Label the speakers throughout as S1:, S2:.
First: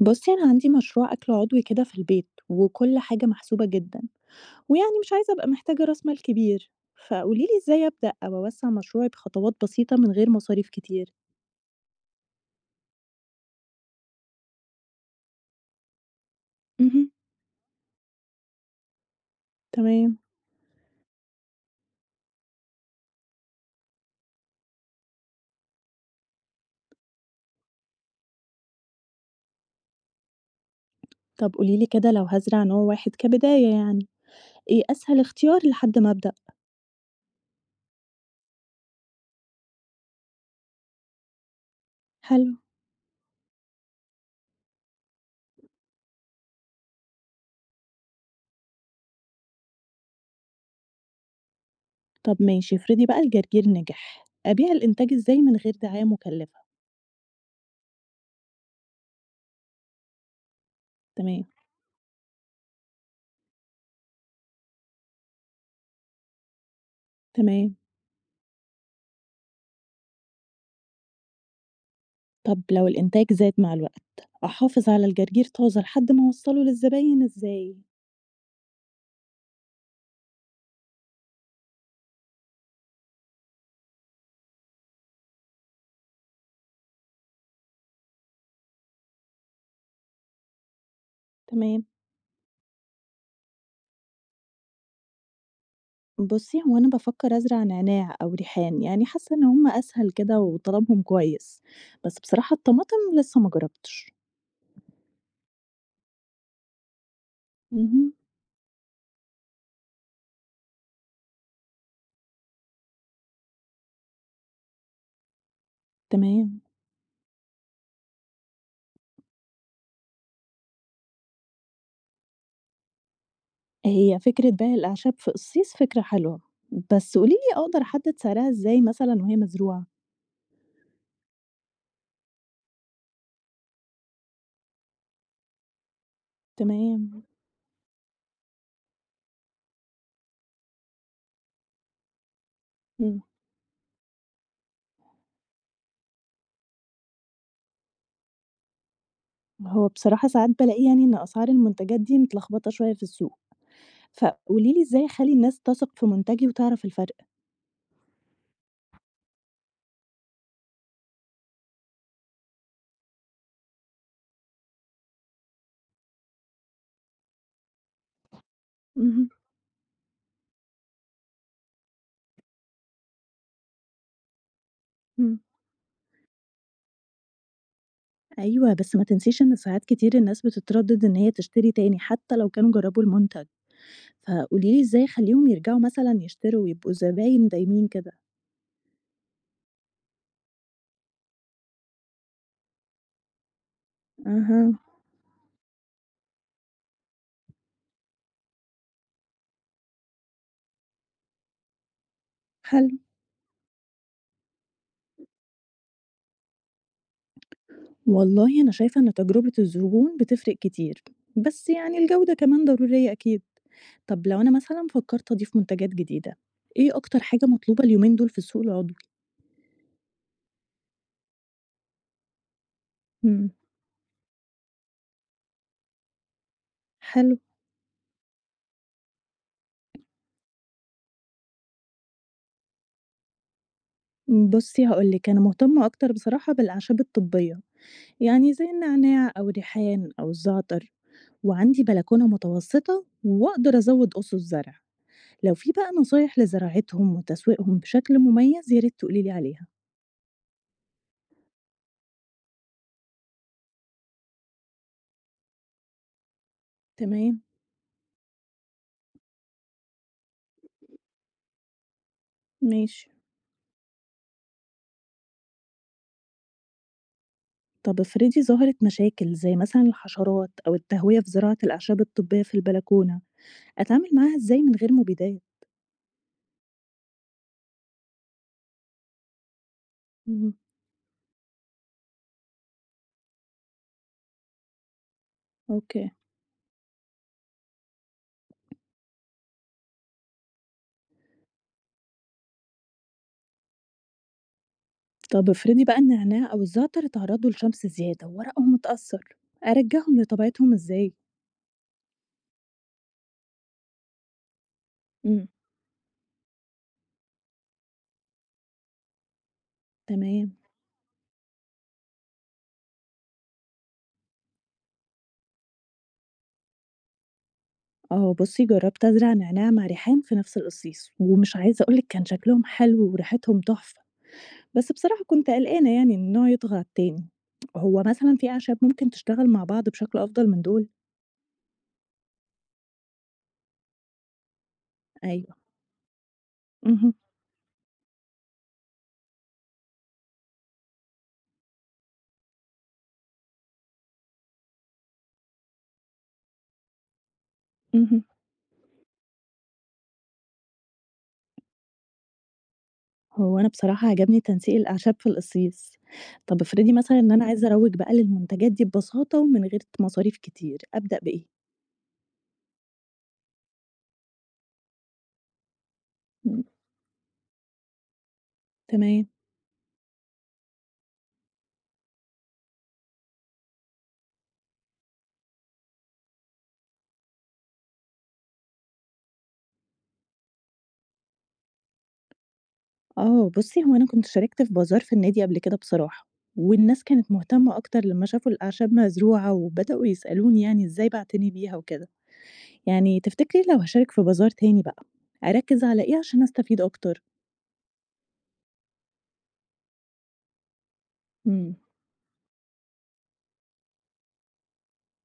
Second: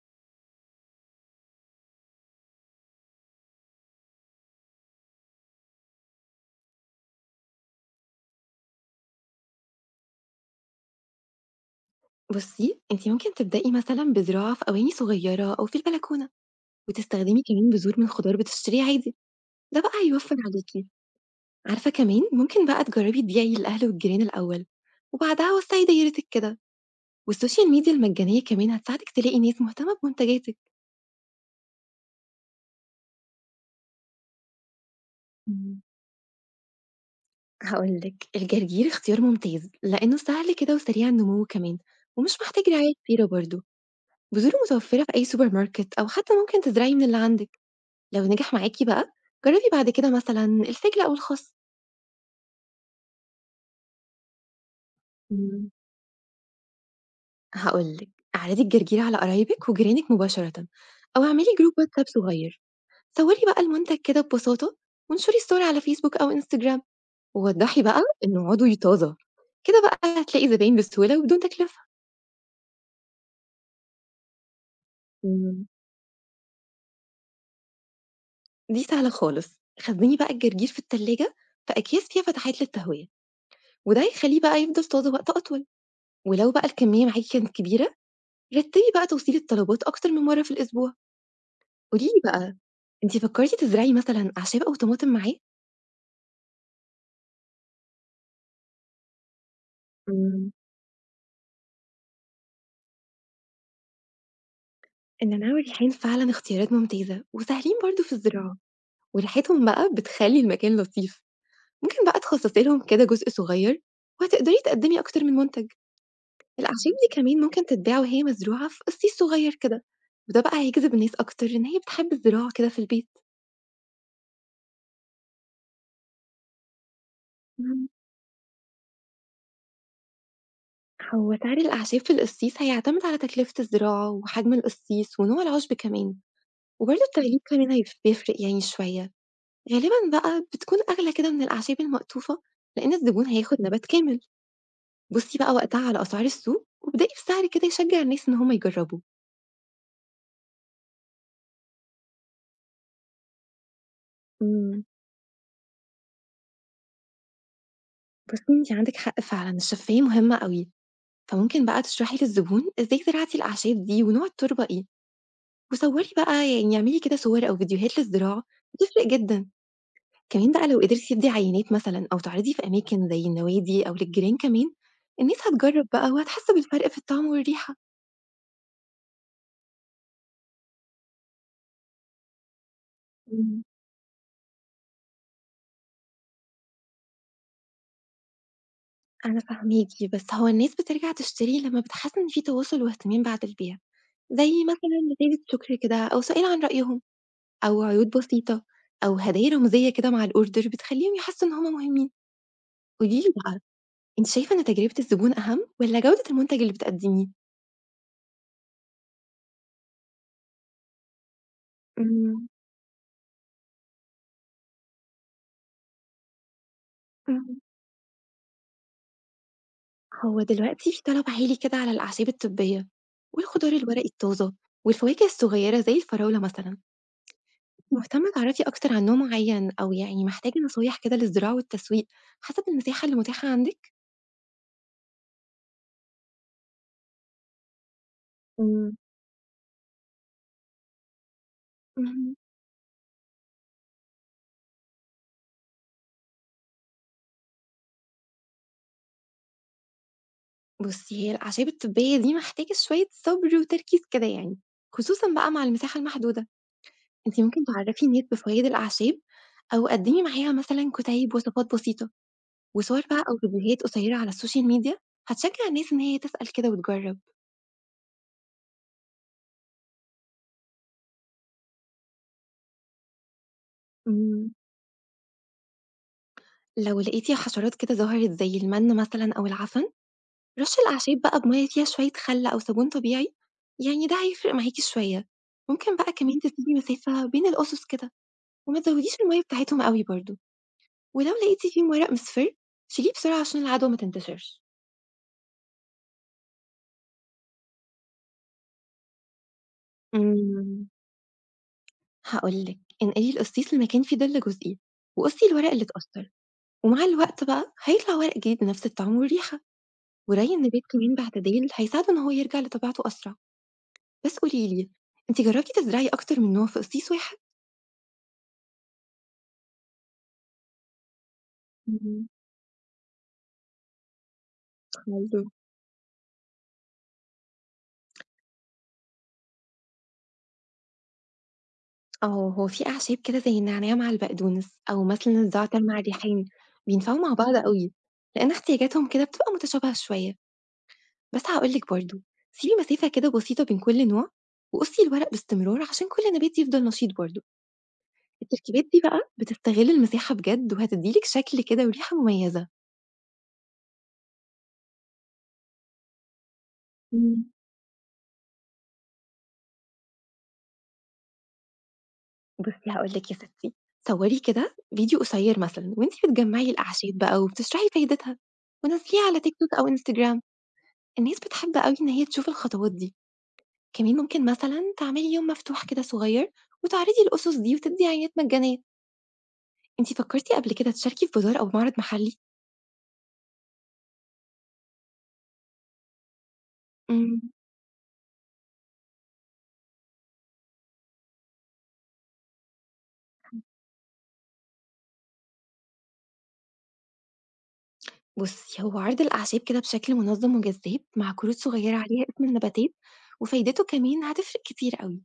S1: بُصّي، أنا عندي مشروع أكل عضوي كده في البيت، وكل حاجة محسوبة جدًا، ويعني مش عايزة أبقى محتاجة راس مال كبير، فقولي لي إزاي أبدأ أو أوسّع مشروعي بخطوات بسيطة من غير مصاريف كتير؟
S2: بُصّي، أنتِ ممكن تبدئي مثلًا بزراعة في أواني صغيّرة أو في البلكونة،
S1: اهم،
S2: وتستخدمي كمان بذور من خضار بتشتريه عادي، ده بقى
S1: تمام.
S2: هيوفّر عليكِ. عارفة كمان ممكن بقى تجرّبي تبيعي للأهل والجيران الأول، وبعدها وسّعي دايرتِك كده، والسوشيال ميديا المجانية كمان هتساعدِك تلاقي ناس مهتمة بمنتجاتِك.
S1: طب قولي لي كده لو هازرع نوع واحد كبداية يعني، إيه أسهل اختيار
S2: إمم.
S1: لحد ما أبدأ؟
S2: هاقول لِك، الجرجير اختيار ممتاز، لإنه سهل كده وسريع النمو كمان، ومش
S1: حلو.
S2: محتاج رعاية كتيرة برضه، بذوره متوفّرة في أي سوبر ماركت أو حتى ممكن تزرعي من اللي عندِك. لو نجح معاكِ بقى، جرّبي بعد كده مثلًا الفجل أو الخس.
S1: طب ماشي، افرضي بقى الجرجير نجح، أبيع الإنتاج إزاي من
S2: إمم.
S1: غير دعاية مكلفة؟
S2: هاقول لِك، اعرضي الجرجير على قرايبِك وجيرانِك مباشرة، أو
S1: تمام،
S2: اعملي جروب واتساب صغير، صوري بقى المنتج كده ببساطة وانشري الصورة على فيسبوك أو انستجرام،
S1: تمام.
S2: ووضحي بقى إنه عضوي طازة، كده بقى هتلاقي زباين بسهولة وبدون تكلفة.
S1: طب لو الإنتاج زاد مع الوقت، أحافظ على الجرجير
S2: إمم.
S1: طازة لحد ما أوصّله للزباين إزاي؟
S2: دي سهلة خالص، خزّني بقى الجرجير في التلاجة في أكياس فيها فتحات للتهوية، وده هيخلّيه بقى يفضل طازة وقت أطول، ولو بقى الكمية معاكِ كانت كبيرة رتّبي بقى توصيل الطلبات أكتر من مرّة في الأسبوع،
S1: تمام.
S2: قولي لي بقى أنتِ فكّرتِ تزرعي مثلًا أعشاب أو طماطم معاه؟
S1: بُصّي، هو أنا بافكّر أزرع نعناع أو ريحان، يعني حاسّة إن هم أسهل كده
S2: إمم.
S1: وطلبهم كويس، بس بصراحة الطماطم لسّه ما جرّبتش.
S2: النعناع والريحان فعلًا اختيارات ممتازة وسهلين برضه في
S1: اهم،
S2: الزراعة، وريحتهم بقى بتخلّي المكان لطيف، ممكن بقى تخصّصي لهم كده جزء صغير وهتقدري تقدّمي أكتر من منتج،
S1: تمام.
S2: الأعشاب دي كمان ممكن تتباع وهي مزروعة في قصيص صغير كده، وده بقى هيجذب الناس أكتر إن هي بتحب الزراعة كده في البيت.
S1: هي فكرة بيع الأعشاب في قصيص فكرة حلوة، بس قولي لي أقدر
S2: إمم.
S1: أحدّد سعرها إزاي مثلًا وهي مزروعة؟
S2: هو سعر الأعشاب في القصيص هيعتمد على تكلفة الزراعة وحجم القصيص ونوع العشب كمان. وبرضه
S1: تمام،
S2: التغليف كمان بيفرق يعني شوية، غالبًا بقى بتكون أغلى كده من الأعشاب المقطوفة، لإن
S1: إمم.
S2: الزبون هياخد نبات كامل، بُصي بقى وقتها على أسعار السوق، وابدئي بسعر كده يشجع الناس إن هُم يجربوا.
S1: هو بصراحة ساعات بالاقي يعني إن أسعار المنتجات دي متلخبطة شوية في السوق، فقولي
S2: إمم.
S1: لي إزاي أخلّي الناس تثق في منتجي وتعرف الفرق؟
S2: بُصي أنتِ عندِك حق فعلًا، الشفافية مهمة أوي، فممكن بقى تشرحي للزبون إزاي زرعتِ الأعشاب دي ونوع التربة إيه، وصوري بقى يعني اعملي كده صور أو فيديوهات للزراعة، بتفرق
S1: اهم،
S2: جدًا. كمان بقى لو قدرتِ تدّي عينات مثلًا أو تعرضي في أماكن زي النوادي أو للجيران كمان، الناس
S1: إمم.
S2: هتجرّب بقى وهتحس بالفرق في الطعم والريحة.
S1: أيوه، بس ما تنسيش إن ساعات كتير الناس بتتردد إن هي تشتري تاني حتى لو كانوا جربوا المنتج،
S2: إمم.
S1: فقولي لي إزاي أخلّيهم يرجعوا مثلًا يشتروا ويبقوا زباين دايمين كده؟
S2: أنا فاهماكِ، بس هو الناس بترجع تشتري لمّا بتحس إن في تواصل واهتمام بعد البيع، زي
S1: أها،
S2: مثلًا رسالة شكر كده أو سؤال عن رأيهم أو عروض بسيطة أو هدايا رمزية كده مع الorder بتخلّيهم يحسّوا إن هم مهمين.
S1: حلو.
S2: قولي لي بقى، أنتِ شايفة إن تجربة الزبون أهم والّا جودة المنتج اللي بتقدّميه؟
S1: والله أنا شايفة إن تجربة الزبون بتفرق كتير، بس يعني الجودة كمان ضرورية أكيد. طب لو أنا مثلًا فكرت أضيف منتجات جديدة، إيه أكتر حاجة
S2: إمم.
S1: مطلوبة اليومين دول في السوق العضوي؟
S2: هو دلوقتي في طلب عالي كده على الأعشاب الطبية
S1: إمم،
S2: والخضار الورقي الطازة والفواكه الصغيرة زي الفراولة مثلا
S1: حلو.
S2: مهتمة تعرفي أكتر عن نوع معين أو يعني محتاجة نصايح كده للزراعة والتسويق حسب المساحة اللي متاحة عندك؟
S1: بُصّي هاقول لِك، أنا مهتمة أكتر بصراحة بالأعشاب الطبية، يعني زي
S2: مم.
S1: النعناع أو الريحان أو الزعتر. وعندي بلكونة
S2: مهم.
S1: متوسطة وأقدر أزود أسس زرع. لو في بقى نصايح لزراعتهم وتسويقهم بشكل مميز ياريت تقوليلي عليها.
S2: بصي هي الأعشاب الطبية دي محتاجة شوية صبر وتركيز كده يعني خصوصا بقى مع المساحة المحدودة
S1: تمام.
S2: انتي ممكن تعرفي نيت بفوائد الأعشاب أو قدمي معاها مثلا كتيب وصفات بسيطة وصور
S1: ماشي.
S2: بقى أو فيديوهات قصيرة على السوشيال ميديا هتشجع الناس إن هي تسأل كده وتجرب.
S1: طب افرضي ظهرت مشاكل زي مثلا الحشرات أو التهوية في زراعة الأعشاب الطبية في البلكونة أتعامل معاها
S2: إمم،
S1: إزاي من غير مبيدات؟
S2: لو لقيتِ حشرات كده ظهرت زي المَن مثلًا أو العفن،
S1: مم.
S2: رشّي الأعشاب بقى بمَيّة فيها شوية خَل أو صابون طبيعي، يعني ده هيفرق معاكِ شوية. ممكن
S1: أوكي.
S2: بقى كمان تسيبي مسافة بين الأُسُس كده، وما تزوّديش المَيّة بتاعتهم أوي برضه، ولو لقيتِ فيهم ورق مِصفِر، شيليه بسرعة عشان العدوى ما تنتشرش.
S1: طب افرضي بقى النعناع أو الزعتر اتعرضوا لشمس زيادة وورقهم اتأثر أرجعهم لطبيعتهم
S2: إمم.
S1: إزاي؟
S2: هاقول لِك، انقلي القصيص لمكان فيه ظِل جزئي، وقصّي
S1: مم.
S2: الورق اللي اتأثّر، ومع الوقت بقى هيطلع ورق جديد بنفس الطعم والريحة،
S1: تمام.
S2: وراعي النبات كمان باعتدال هيساعده إن هو يرجع لطبيعته أسرع. بس قولي لي، أنتِ جرّبتِ تزرعي أكتر من نوع في قصيص واحد؟
S1: آه بُصّي، جرّبت أزرع نعناع مع ريحان في نفس القصيص، ومش عايزة أقول لِك كان
S2: اهم،
S1: شكلهم حلو وريحتهم تحفة، بس بصراحة
S2: حلو.
S1: كنت قلقانة يعني إن نوع يطغى على التاني. هو مثلًا في أعشاب ممكن تشتغل مع بعض بشكل أفضل من دول؟
S2: آه، هو في أعشاب كده زي النعناع مع البقدونس، أو مثلًا
S1: أيوه،
S2: الزعتر مع الريحان،
S1: اهم،
S2: بينفعوا مع بعض أوي، لإن احتياجاتهم كده بتبقى متشابهة شوية، بس هاقول لِك برضه، سيبي مسافة كده بسيطة بين كل نوع، وقصي الورق باستمرار عشان كل نبات يفضل نشيط برضه،
S1: اهم.
S2: التركيبات دي بقى بتستغل المساحة بجد وهتدّي لِك شكل كده وريحة مميزة.
S1: هو أنا بصراحة عجبني تنسيق الأعشاب في القصيص. طب افرضي مثلًا إن أنا عايزة أروّج بقى للمنتجات دي ببساطة ومن غير مصاريف كتير، أبدأ بإيه؟
S2: بُصّي هاقول لِك يا ستّي، صوّري كده فيديو قصيّر مثلًا وأنتِ
S1: إمم،
S2: بتجمّعي الأعشاب بقى وبتشرحي فايدتها، ونزّليه
S1: تمام.
S2: على تيك توك أو إنستجرام، الناس بتحب أوي إن هي تشوف الخطوات دي، كمان ممكن مثلًا تعملي يوم مفتوح كده صغيّر وتعرضي الأُسس دي وتدّي عينات مجانية، أنتِ فكّرتِ قبل كده تشاركي في بازار أو معرض محلي؟
S1: آه، بُصّي هو أنا كنت شاركت في بازار في النادي قبل كده بصراحة، والناس كانت
S2: إمم،
S1: مهتمة أكتر لمّا شافوا الأعشاب مزروعة، وبدأوا يسألوني يعني إزاي باعتني بيها وكده. يعني تفتكري لو هاشارك في بازار تاني بقى، أركّز على إيه عشان أستفيد أكتر؟
S2: بُصّي هو عرض الأعشاب كده بشكل منظّم وجذاب مع كروت
S1: إمم،
S2: صغيّرة عليها اسم النباتات وفايدته كمان هتفرق كتير أوي.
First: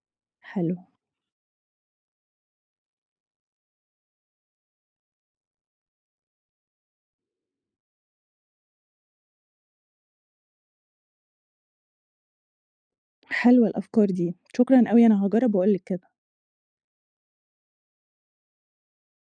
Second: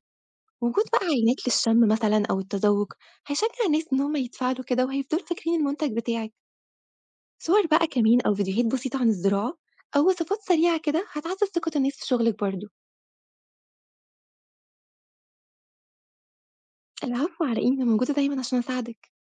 S1: حلو.
S2: وجود بقى عينات للشم مثلًا أو التذوق، هيشجّع الناس إن هم يتفاعلوا كده وهيفضلوا فاكرين المنتج بتاعِك. صور بقى كمان أو فيديوهات بسيطة عن الزراعة أو وصفات سريعة كده هتعزّز ثقة الناس في شغلِك برضه.
S1: حلوة الأفكار دي، شكرًا أوي أنا هاجرّب وأقول لِك كده.
S2: العفو على إيه، أنا موجودة دايمًا عشان أساعدِك.